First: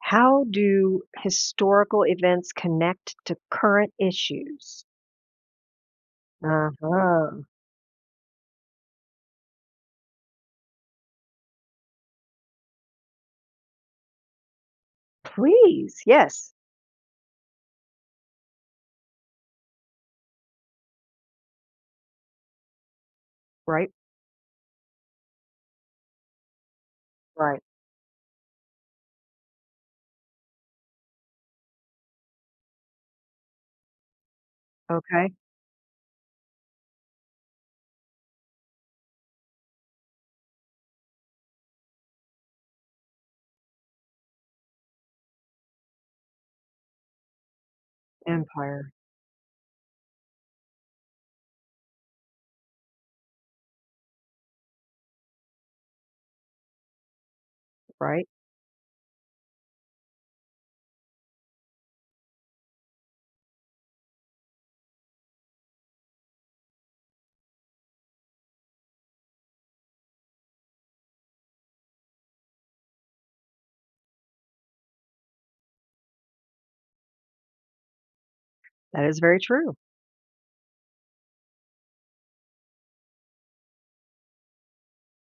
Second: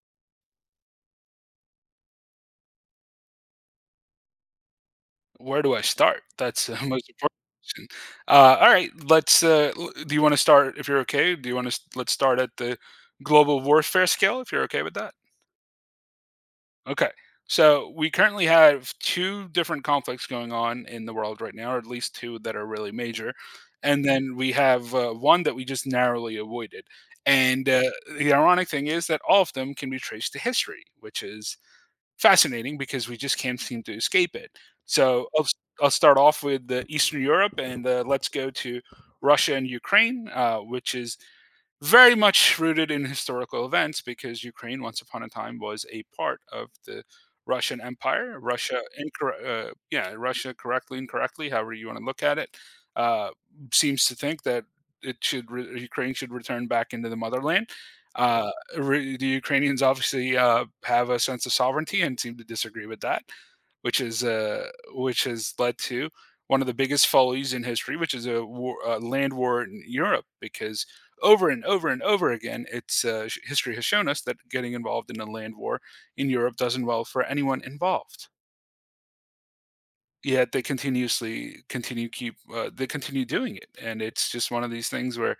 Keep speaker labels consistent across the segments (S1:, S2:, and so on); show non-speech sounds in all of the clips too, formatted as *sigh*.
S1: How do historical events connect to current issues?
S2: Where do I start? That's the *laughs* most important
S1: Uh-huh.
S2: question. All right, let's. L- Do you want to start? If you're okay, do you want to? Let's start at the global warfare scale. If you're okay with that.
S1: Please, yes.
S2: Okay. So we currently have two different conflicts going on in the world right now, or at least two that are really major.
S1: Right,
S2: And then we have one that we just narrowly avoided.
S1: right.
S2: And The ironic thing is that all of them can be traced to history, which is fascinating because we just can't seem to escape it. So
S1: Okay,
S2: I'll, i I'll start off with the Eastern Europe, and let's go to Russia and Ukraine, which is very much rooted in historical events because Ukraine, once upon a time, was a part of the Russian Empire.
S1: empire,
S2: Russia, correctly, incorrectly, however you want to look at it, uh, seems to think that Ukraine should return back into the motherland.
S1: right?
S2: Uh, the Ukrainians obviously have a sense of sovereignty and seem to disagree with that, which is uh, which has led to one of the biggest follies in history, which is a, war, a land war in Europe, because over and over and over again, history has shown us that getting involved in a land war in Europe doesn't well for anyone involved.
S1: That is very true.
S2: Yet they continuously continue keep they continue doing it, and it's just one of these things where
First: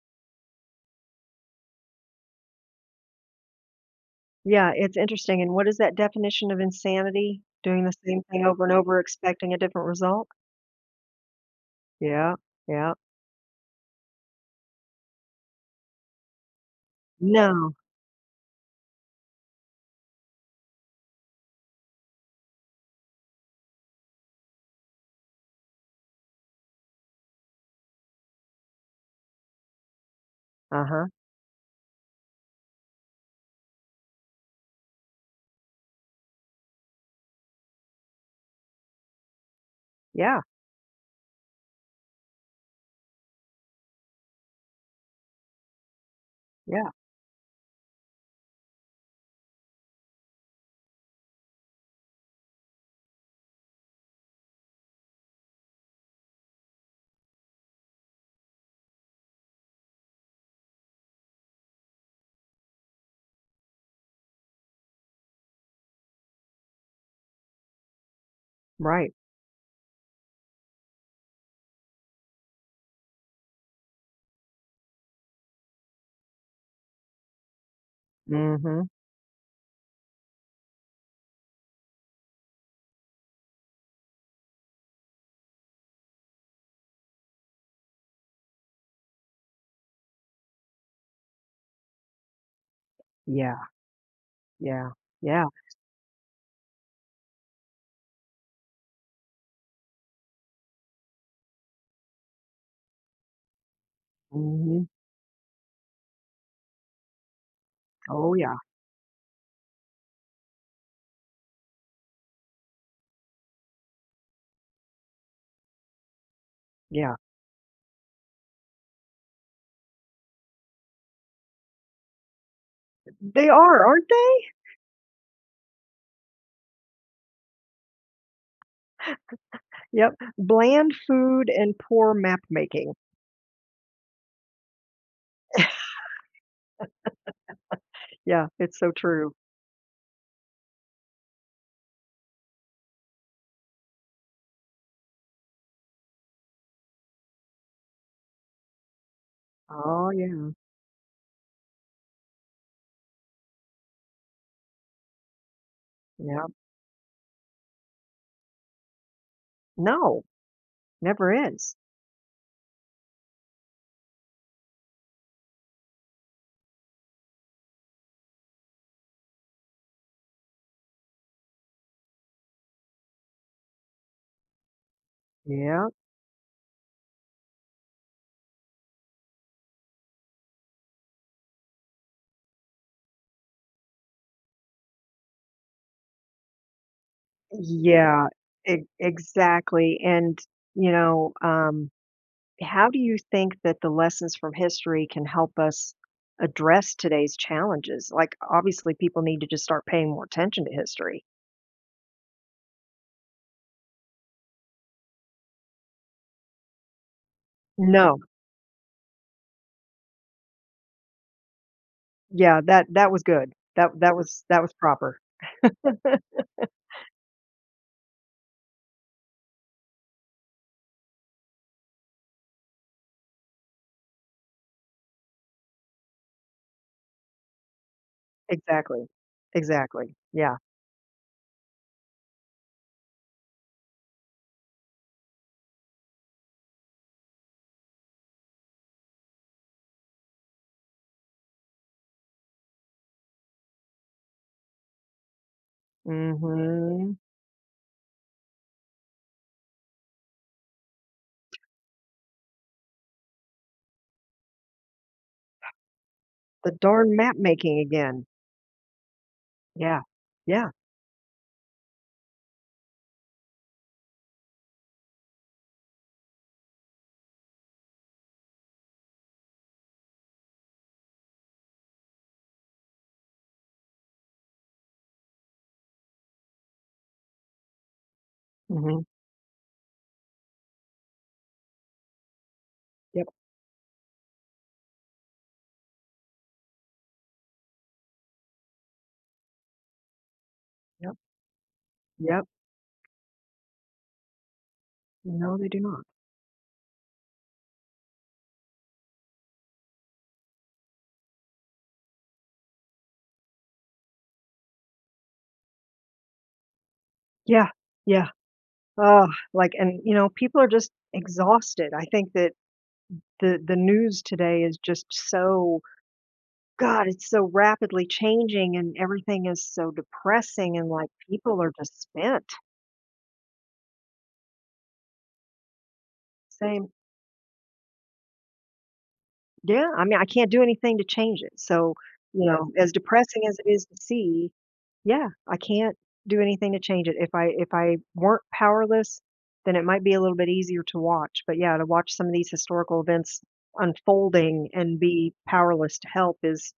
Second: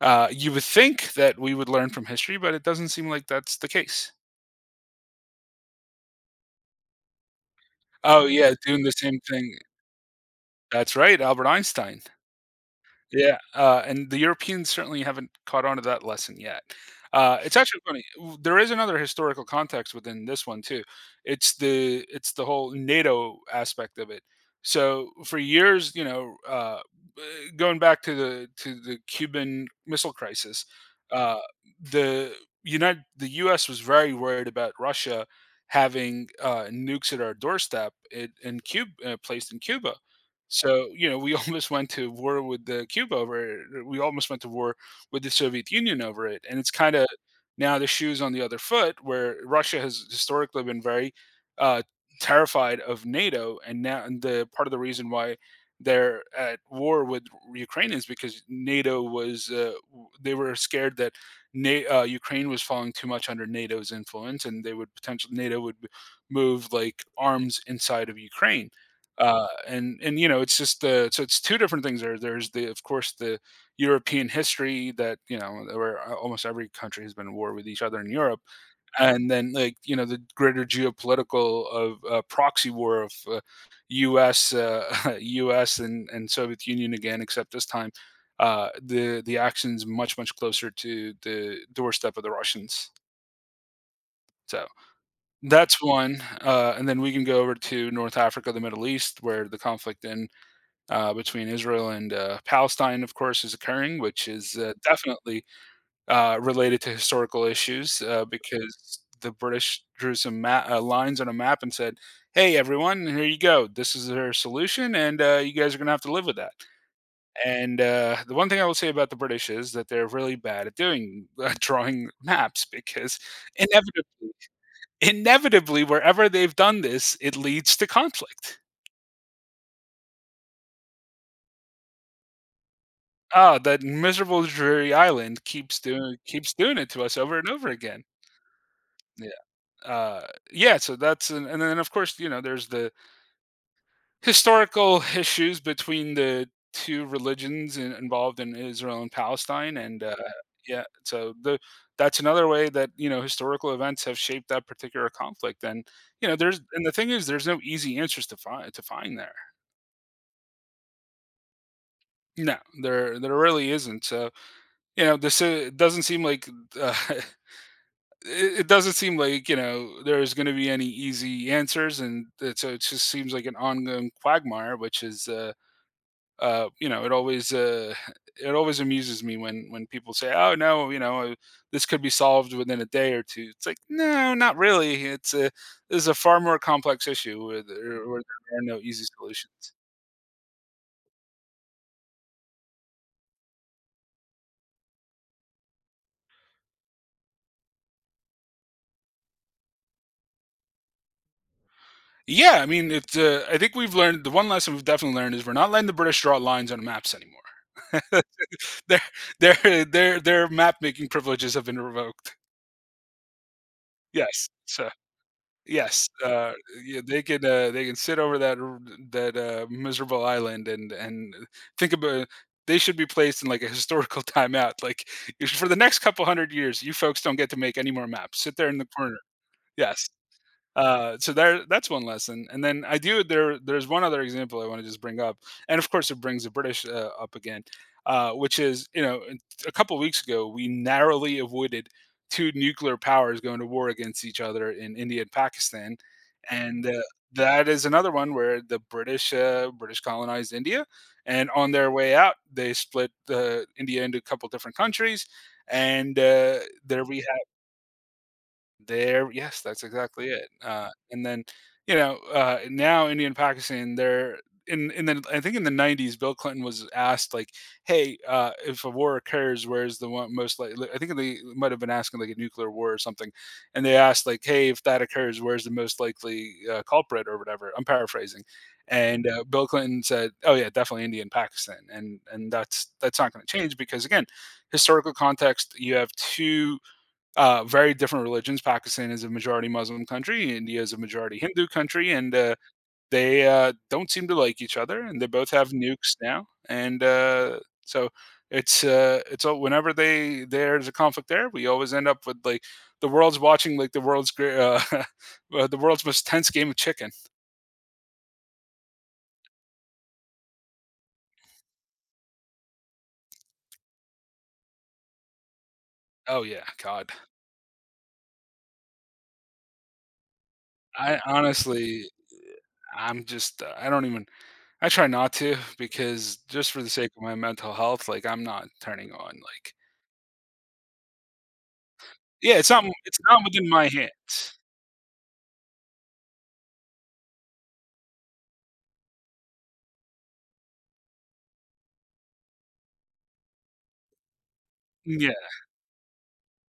S2: you would think that we would learn from history, but it doesn't seem like that's the case.
S1: Yeah, it's interesting, and what is that definition of insanity? Doing the same
S2: Oh
S1: thing
S2: yeah,
S1: over and
S2: doing the
S1: over,
S2: same
S1: expecting
S2: thing.
S1: a different result?
S2: That's right, Albert Einstein.
S1: Yeah, yeah.
S2: Yeah, and the Europeans certainly haven't caught on to that lesson yet. It's
S1: No.
S2: actually funny. There is another historical context within this one too. It's the whole NATO aspect of it. So for years, going back to the Cuban Missile Crisis,
S1: Uh-huh.
S2: uh, the United the U.S. was very worried about Russia having nukes at our doorstep in Cuba, placed in Cuba
S1: Yeah,
S2: so, you know, we *laughs* almost went to war with the Cuba over it. We almost went to war with the Soviet Union over it. And it's
S1: yeah,
S2: kind of now the shoes on the other foot, where Russia has historically been very uh, terrified of NATO, and now and the part of the reason why they're at war with Ukraine is because they were scared that Ukraine was falling too much under NATO's influence, and they would potentially NATO would move like arms inside of Ukraine,
S1: right.
S2: and and you know, it's just the so it's two different things there. There's the of course the European history that you know, where almost every country has been at war with each other in Europe,
S1: Mhm.
S2: and then like you know the greater geopolitical of proxy war of U.S. *laughs* U.S. And Soviet Union again, except this time. The actions much much closer to the doorstep of the Russians.
S1: Yeah,
S2: So
S1: yeah, yeah.
S2: that's one, and then we can go over to North Africa, the Middle East, where the conflict in between Israel and Palestine, of course, is occurring, which is
S1: Mhm.
S2: definitely related to historical issues
S1: Oh, yeah,
S2: because the British drew some lines on a map and said, "Hey, everyone, here you go. This is their solution, and you guys are going to have to live with that."
S1: yeah.
S2: And the one thing I will say about the British is that they're really bad at doing *laughs* drawing maps because
S1: They are, aren't
S2: inevitably,
S1: they?
S2: inevitably, wherever they've done this, it leads to conflict.
S1: Yep, bland food and poor map making.
S2: Oh, that miserable dreary island keeps doing it to us over and over again.
S1: Yeah, it's so
S2: Yeah.
S1: true.
S2: Uh, yeah, so that's an, and then of course, you know, there's the historical *laughs* issues between the two religions involved in Israel and Palestine, and
S1: Oh, yeah.
S2: yeah, so the that's another way that, you know, historical events have shaped that particular conflict. And you know,
S1: Yep.
S2: there's and the thing is there's no easy answers to find there.
S1: No, never is.
S2: No, there really isn't. So, you know, this doesn't seem like uh, *laughs* it doesn't seem like you know there's going to be any easy answers, and it, so it just seems like an ongoing quagmire, which is
S1: Yeah.
S2: you know it always *laughs* it always amuses me when people say, oh no, this could be solved within a day or two. It's like no, not really. It's a This is a far more complex issue where
S1: Yeah,
S2: there are no
S1: e
S2: easy solutions.
S1: exactly, and, you know, um, how do you think that the lessons from history can help us address today's challenges? Like, obviously, people need to just start paying more attention to history.
S2: Yeah, I mean, it's. I think we've learned the one lesson we've definitely learned is we're not letting the British draw lines on maps anymore.
S1: No.
S2: *laughs* Their their map making privileges have been revoked.
S1: Yeah, that was good. That was
S2: Yes,
S1: that was
S2: so
S1: proper. *laughs*
S2: yes, yeah, they can sit over that, miserable island and think about they should be placed in, like, a historical *laughs* timeout, like, "For the next couple 100 years, you folks don't get to make any more maps. Sit there in the
S1: Exactly.
S2: corner."
S1: Exactly.
S2: Yes.
S1: Yeah.
S2: So there, that's one lesson. And then I do there. There's one other example I want to just bring up, and of course it brings the British up again, which is you know a couple weeks ago we narrowly avoided two nuclear powers going to war against each other in India and Pakistan, and
S1: Mhm.
S2: that is another one where the British colonized India, and on their way out they split India into a couple different countries, and
S1: The
S2: there
S1: darn
S2: we
S1: map making again.
S2: there yes, that's
S1: Yeah.
S2: exactly it,
S1: Yeah.
S2: and then, you know, now India and Pakistan, they're in the I think in the '90s, Bill Clinton was asked, like, "Hey, if a war occurs, where's the one most likely." I think they might have been asking, like, a nuclear war or something, and they asked, like, "Hey, if that occurs, where's the most likely, culprit or whatever?" I'm paraphrasing,
S1: Mhm.
S2: and, Bill Clinton said, "Oh, yeah, definitely India and Pakistan," and that's
S1: Yep,
S2: not gonna change because, again, historical context, you have 2 very different religions. Pakistan is a majority Muslim country. India is a
S1: yep,
S2: majority Hindu country, and
S1: yep.
S2: they don't seem to like each other. And they both
S1: No, they
S2: have
S1: do not.
S2: nukes now, and so it's all, whenever they there's a conflict there, we always end up with like the world's great, *laughs* the world's most tense game of chicken.
S1: Yeah, yeah. Ugh, like, and, you know, people are just exhausted. I think that the news today is just so.
S2: Oh yeah,
S1: God,
S2: God,
S1: it's so rapidly changing and everything is so depressing and, like,
S2: I
S1: people are just
S2: honestly.
S1: spent.
S2: I'm just I don't even I try not to because just for the
S1: Same.
S2: sake of my mental health, like I'm not turning on like
S1: Yeah, I mean, I can't do anything to change it, so, you, yeah,
S2: Yeah,
S1: know, as
S2: it's
S1: depressing
S2: not
S1: as it
S2: within
S1: is
S2: my
S1: to see,
S2: hands.
S1: yeah, I can't do anything to change it. If I weren't powerless, then it might be a little bit easier to watch, but yeah, to watch some of these historical events unfolding and
S2: Yeah,
S1: be powerless to help is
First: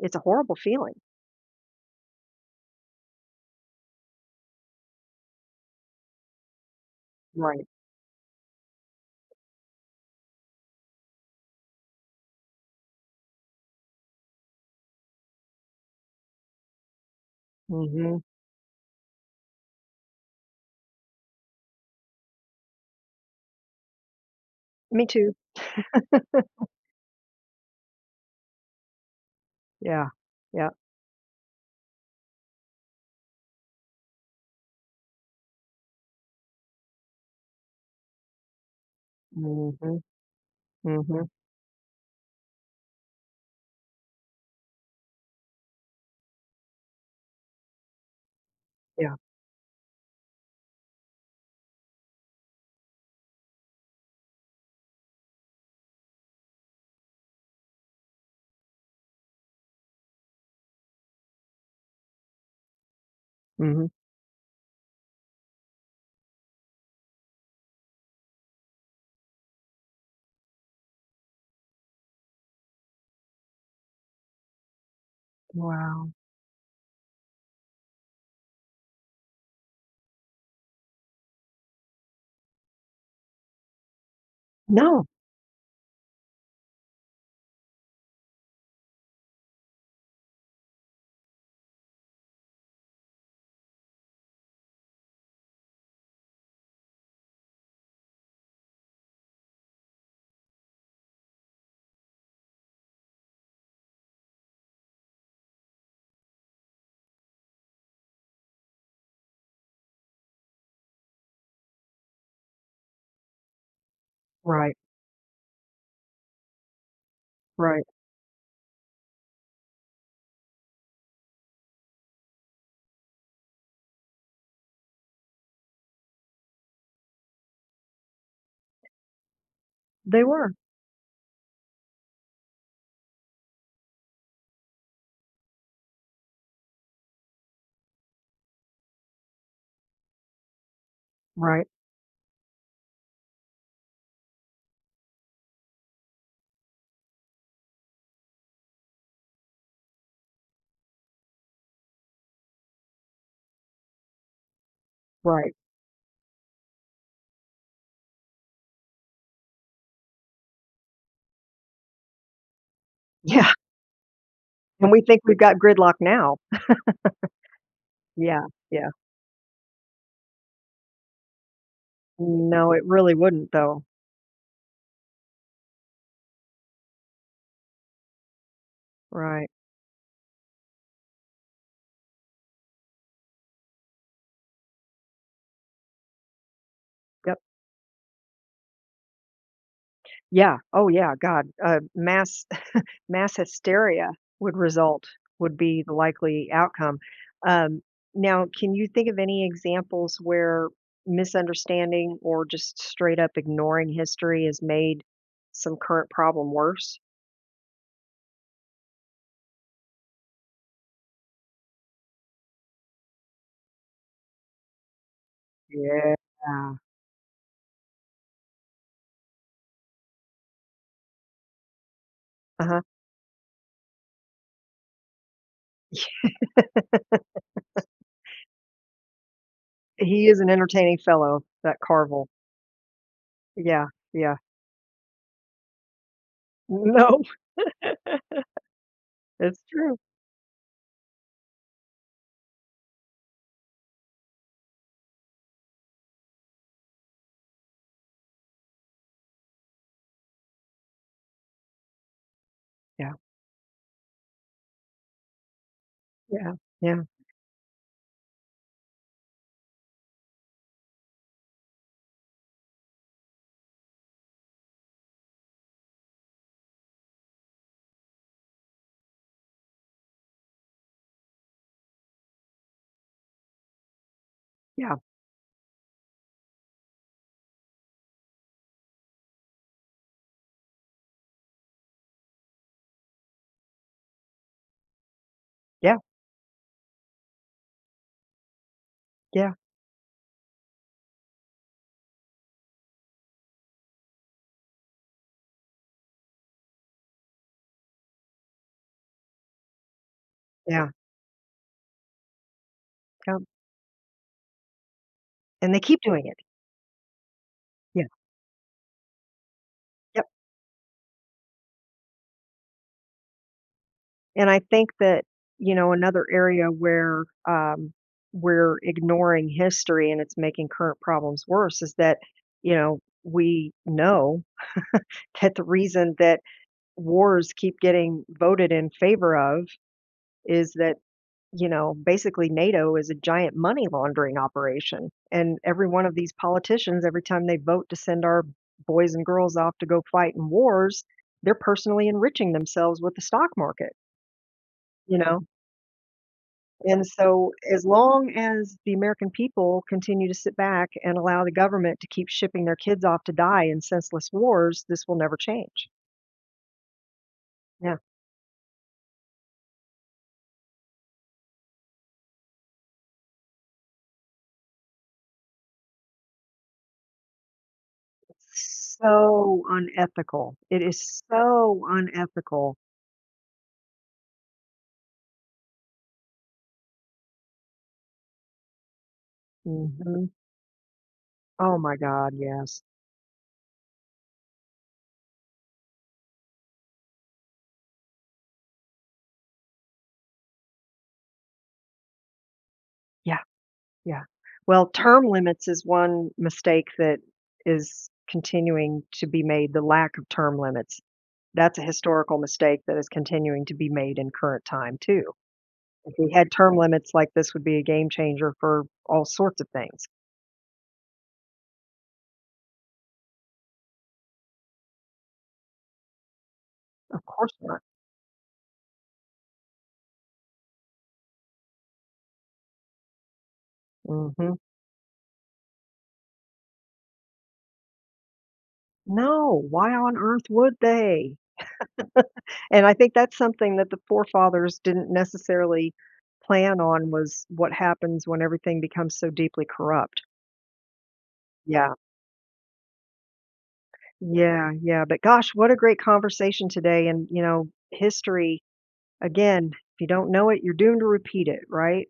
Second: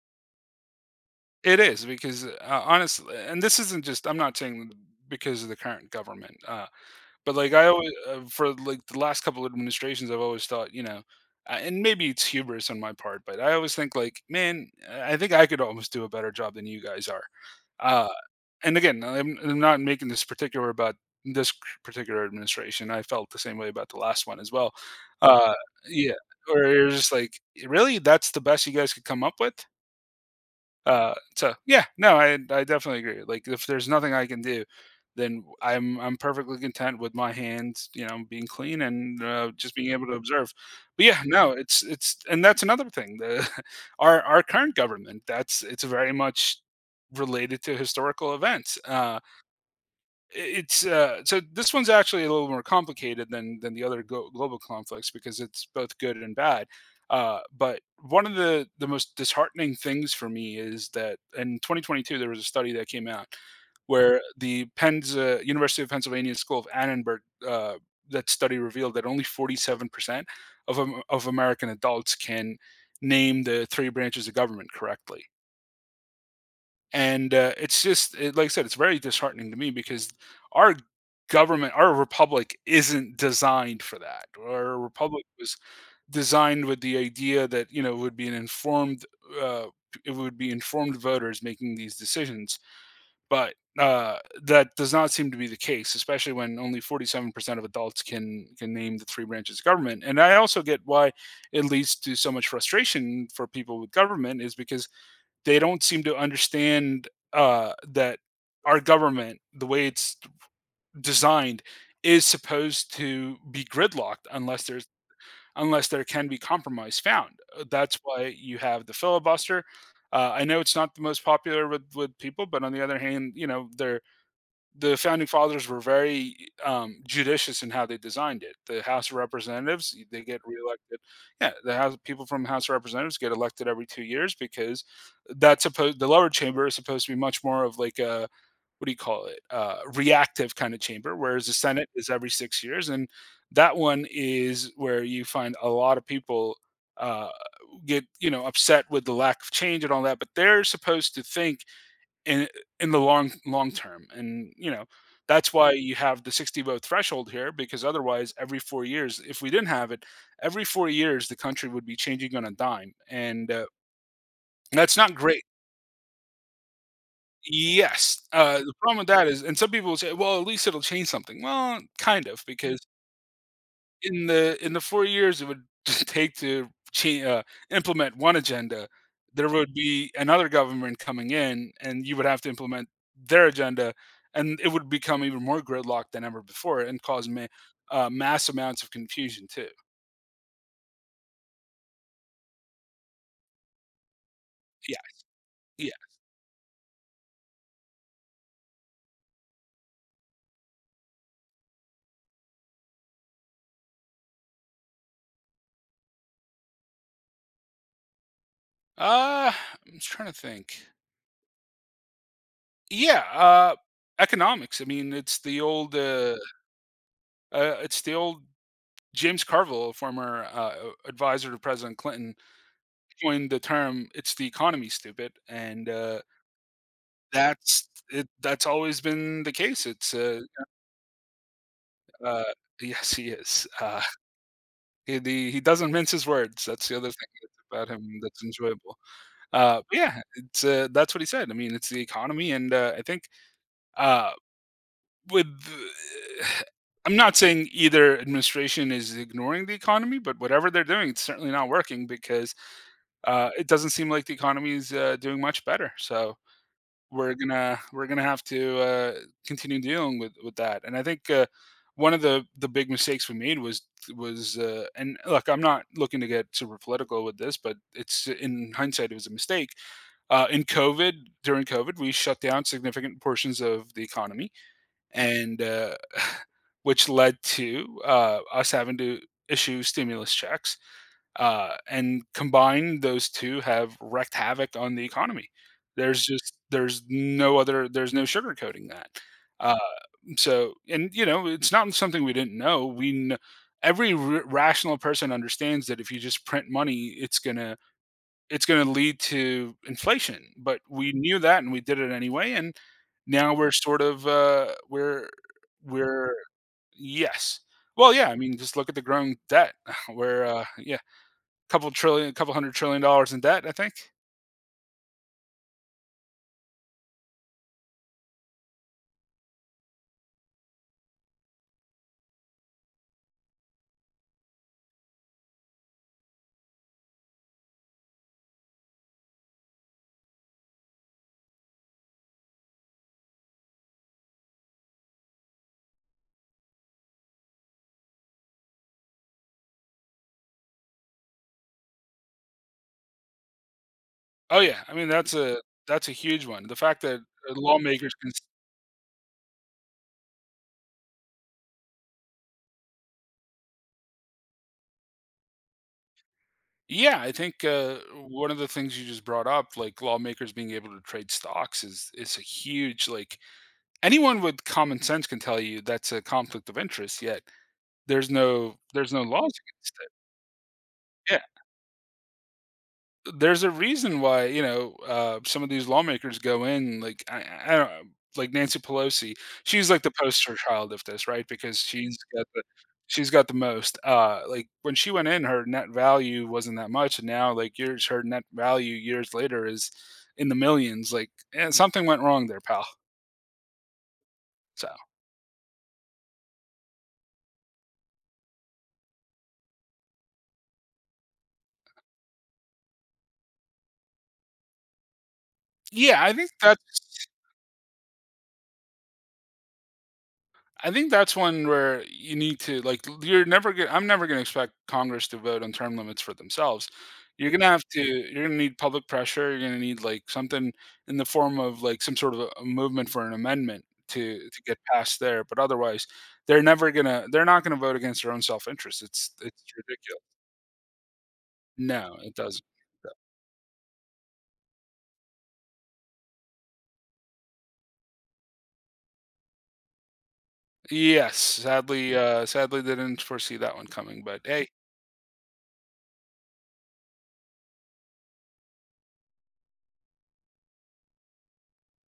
S1: it's a horrible feeling.
S2: it is because, honestly and this isn't just I'm not saying because of the current government, but, like,
S1: Right.
S2: I always for, like, the last couple of administrations, I've always thought, you know, and maybe it's hubris on my part, but I always think, like, "Man, I think I could almost do a better job than you guys are." Uh,
S1: Mhm.
S2: and again, I'm not making this particular about this c- particular administration, I felt the same way about the last one as well.
S1: Me too.
S2: Uh, yeah, or you're just like, "Really? That's the best you guys could come up with?"
S1: Yeah. Yeah.
S2: So yeah, no, I definitely agree. Like if there's nothing I can do, then I'm perfectly content with my hands, you know, being clean, and just being
S1: Mhm.
S2: able to observe. But yeah,
S1: Mhm.
S2: no, it's and that's another thing. The *laughs* our current government, that's it's very much related to historical events.
S1: Yeah.
S2: It's so this one's actually a little more complicated than the global conflicts because it's both good and bad. But one of the most disheartening things for me is that in 2022 there was a study that came out
S1: Mhm.
S2: where University of Pennsylvania School of Annenberg, uh, that study revealed that only 47% of, of American adults can name the three branches of government correctly.
S1: Wow.
S2: And it's just like I said, it's very disheartening to me because our government, our republic, isn't designed for that. Our
S1: No.
S2: republic was designed with the idea that, you know, it would be an informed uh, it would be informed voters making these decisions. But uh, that does not seem to be the case, especially when only 47% of adults can name the three branches of government. And I also get why it leads to so much frustration for people with government, is because they don't seem to understand that our government, the way it's designed, is supposed to be gridlocked unless
S1: Right.
S2: there's unless there can be compromise found.
S1: Right.
S2: That's why you have the filibuster. I know it's not the most popular with, people, but on the other hand, you know, the founding fathers were very judicious in how they designed it. The House of Representatives, they
S1: They
S2: get
S1: were.
S2: reelected. Yeah, the House, people from the House of Representatives get elected every 2 years because that's supposed the lower chamber is supposed to be much more of like a, what do you call it, reactive kind of chamber, whereas the
S1: Right.
S2: Senate is every 6 years, and that one is where you find a lot of people uh, get, you know, upset with the lack of change and all that, but they're supposed to think in in the long long term, and, you know, that's
S1: Right.
S2: why you have the 60 vote threshold here, because otherwise every 4 years, if we didn't have it, every 4 years the country would be changing on a dime, and,
S1: Yeah. And
S2: that's
S1: we
S2: not
S1: think we've
S2: great.
S1: got gridlock now.
S2: Yes,
S1: Yeah,
S2: the
S1: yeah.
S2: problem with that is, and some people will say, "Well, at least it'll change something." Well, kind of,
S1: No,
S2: because
S1: it really wouldn't though.
S2: in the 4 years it would *laughs* take to cha uh, implement one agenda,
S1: Right.
S2: there would be another government coming in, and you would have to implement their agenda, and it would become even more gridlocked than ever before and cause
S1: Yep.
S2: ma mass amounts of confusion too.
S1: Yeah. Oh, yeah, god, mass *laughs* mass hysteria would
S2: Yeah,
S1: result would be the
S2: yeah.
S1: likely outcome. Um, Now can you think of any examples where misunderstanding or just straight up ignoring history has made some current problem worse?
S2: Uh, I'm just trying to think. Yeah, economics. I mean,
S1: Yeah.
S2: it's the old James Carville, former, advisor to President Clinton,
S1: Uh-huh. *laughs*
S2: coined the term "It's the economy, stupid," and, that's always been the case.
S1: He is an entertaining fellow, that Carvel.
S2: Uh yes, he is.
S1: Yeah, yeah.
S2: He doesn't mince his words. That's the other
S1: No,
S2: thing about him that's enjoyable.
S1: *laughs* it's true.
S2: But yeah, it's, that's what he said. I mean, it's the economy, and, I think, uh, with, *sighs* I'm not saying either administration is ignoring the economy, but whatever they're doing, it's certainly not working because,
S1: Yeah.
S2: it doesn't seem like the economy is, doing much better. So
S1: Yeah, yeah,
S2: we're gonna have to continue dealing with that. And I think one of the big mistakes we made was and look, I'm not looking to get super political with this, but it's, in hindsight, it was a mistake. Uh, in COVID, During COVID, we shut down significant portions of the economy,
S1: yeah,
S2: and *sighs* which led to us having to issue stimulus checks, and combined, those 2 have wreaked havoc on the economy.
S1: yeah,
S2: There's just there's no sugarcoating that.
S1: yeah,
S2: Um, so, and, you know, it's not something we didn't know. We kn Every r rational person understands that if you just print money, it's gonna lead to inflation, but
S1: yeah,
S2: we knew that, and we did it anyway, and
S1: yep,
S2: now we're sort of, we're
S1: and they keep doing
S2: we're
S1: it.
S2: yes.
S1: Yeah,
S2: Well, yeah, I mean, just look at the growing debt. *laughs*
S1: yep,
S2: We're, you couple trillion, couple hundred trillion dollars in debt, I think.
S1: and I think that, another area where, we're ignoring history and it's making current problems worse is that, we know *laughs* that the reason that wars keep getting voted in favor of is that you know, basically NATO is a giant money laundering operation. And every one of these politicians, every time they vote to send our boys and girls off to go fight in wars, they're personally enriching themselves with the stock market,
S2: Oh, yeah, I mean,
S1: you, yeah,
S2: that's
S1: know?
S2: a huge one. The fact
S1: And
S2: that
S1: so, as
S2: lawmakers can
S1: long
S2: s
S1: as the American people continue to sit back and allow the government to keep shipping their kids off to die in senseless wars, this will never change.
S2: yeah, I think,
S1: Yeah.
S2: one of the things you just brought up, like, lawmakers being able to trade stocks is a huge, like, anyone with common sense can tell you that's a conflict of interest, yet there's no laws
S1: So
S2: against it.
S1: unethical. It is
S2: Yeah.
S1: so unethical.
S2: There's a reason why, you know, some of these lawmakers go in, like I don't like Nancy Pelosi. She's like the
S1: Hmm.
S2: poster child of this, right?
S1: Oh
S2: Because
S1: my God. Yes.
S2: she's got the most. Like when she went in, her net value wasn't that much, and now, like, years her net value years later is in the millions. Like, eh, something went wrong there, pal.
S1: Yeah, yeah. Well,
S2: So
S1: term limits is one mistake that is continuing to be made, the lack of term limits. That's a historical mistake that is continuing to be made in current time too. If
S2: yeah,
S1: we had term limits, like, this would be a game changer for all sorts of things.
S2: I think that's one where you need to, you're never gonna, I'm never gonna expect Congress to vote on term limits for themselves.
S1: Of
S2: You're
S1: course
S2: gonna
S1: not.
S2: have to, you're gonna need public pressure, you're gonna need like something in the form of like some sort of a movement for an amendment to
S1: Mhm.
S2: get past there. But otherwise they're never gonna, they're not gonna vote against their own self interest. It's
S1: No, why on
S2: ridiculous.
S1: earth would they?
S2: No, it doesn't.
S1: And I think that's something that the forefathers didn't necessarily plan on was what happens when everything becomes so deeply corrupt.
S2: Yes,
S1: Yeah.
S2: sadly, sadly they didn't foresee that one coming. But hey,
S1: Yeah, yeah, but gosh, what a great conversation today and, history, again, if you don't know it, you're doomed to repeat it, right?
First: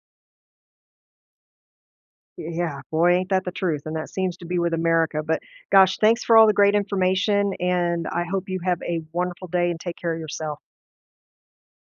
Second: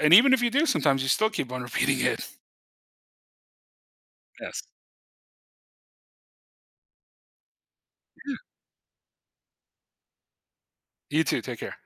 S2: and even if you do, sometimes you still keep on *laughs* repeating it.
S1: Yeah, boy, ain't that the truth, and that seems to be
S2: Yes.
S1: with America, but gosh, thanks for all the great information, and I hope you have a wonderful day and take care of yourself.
S2: You too, take care.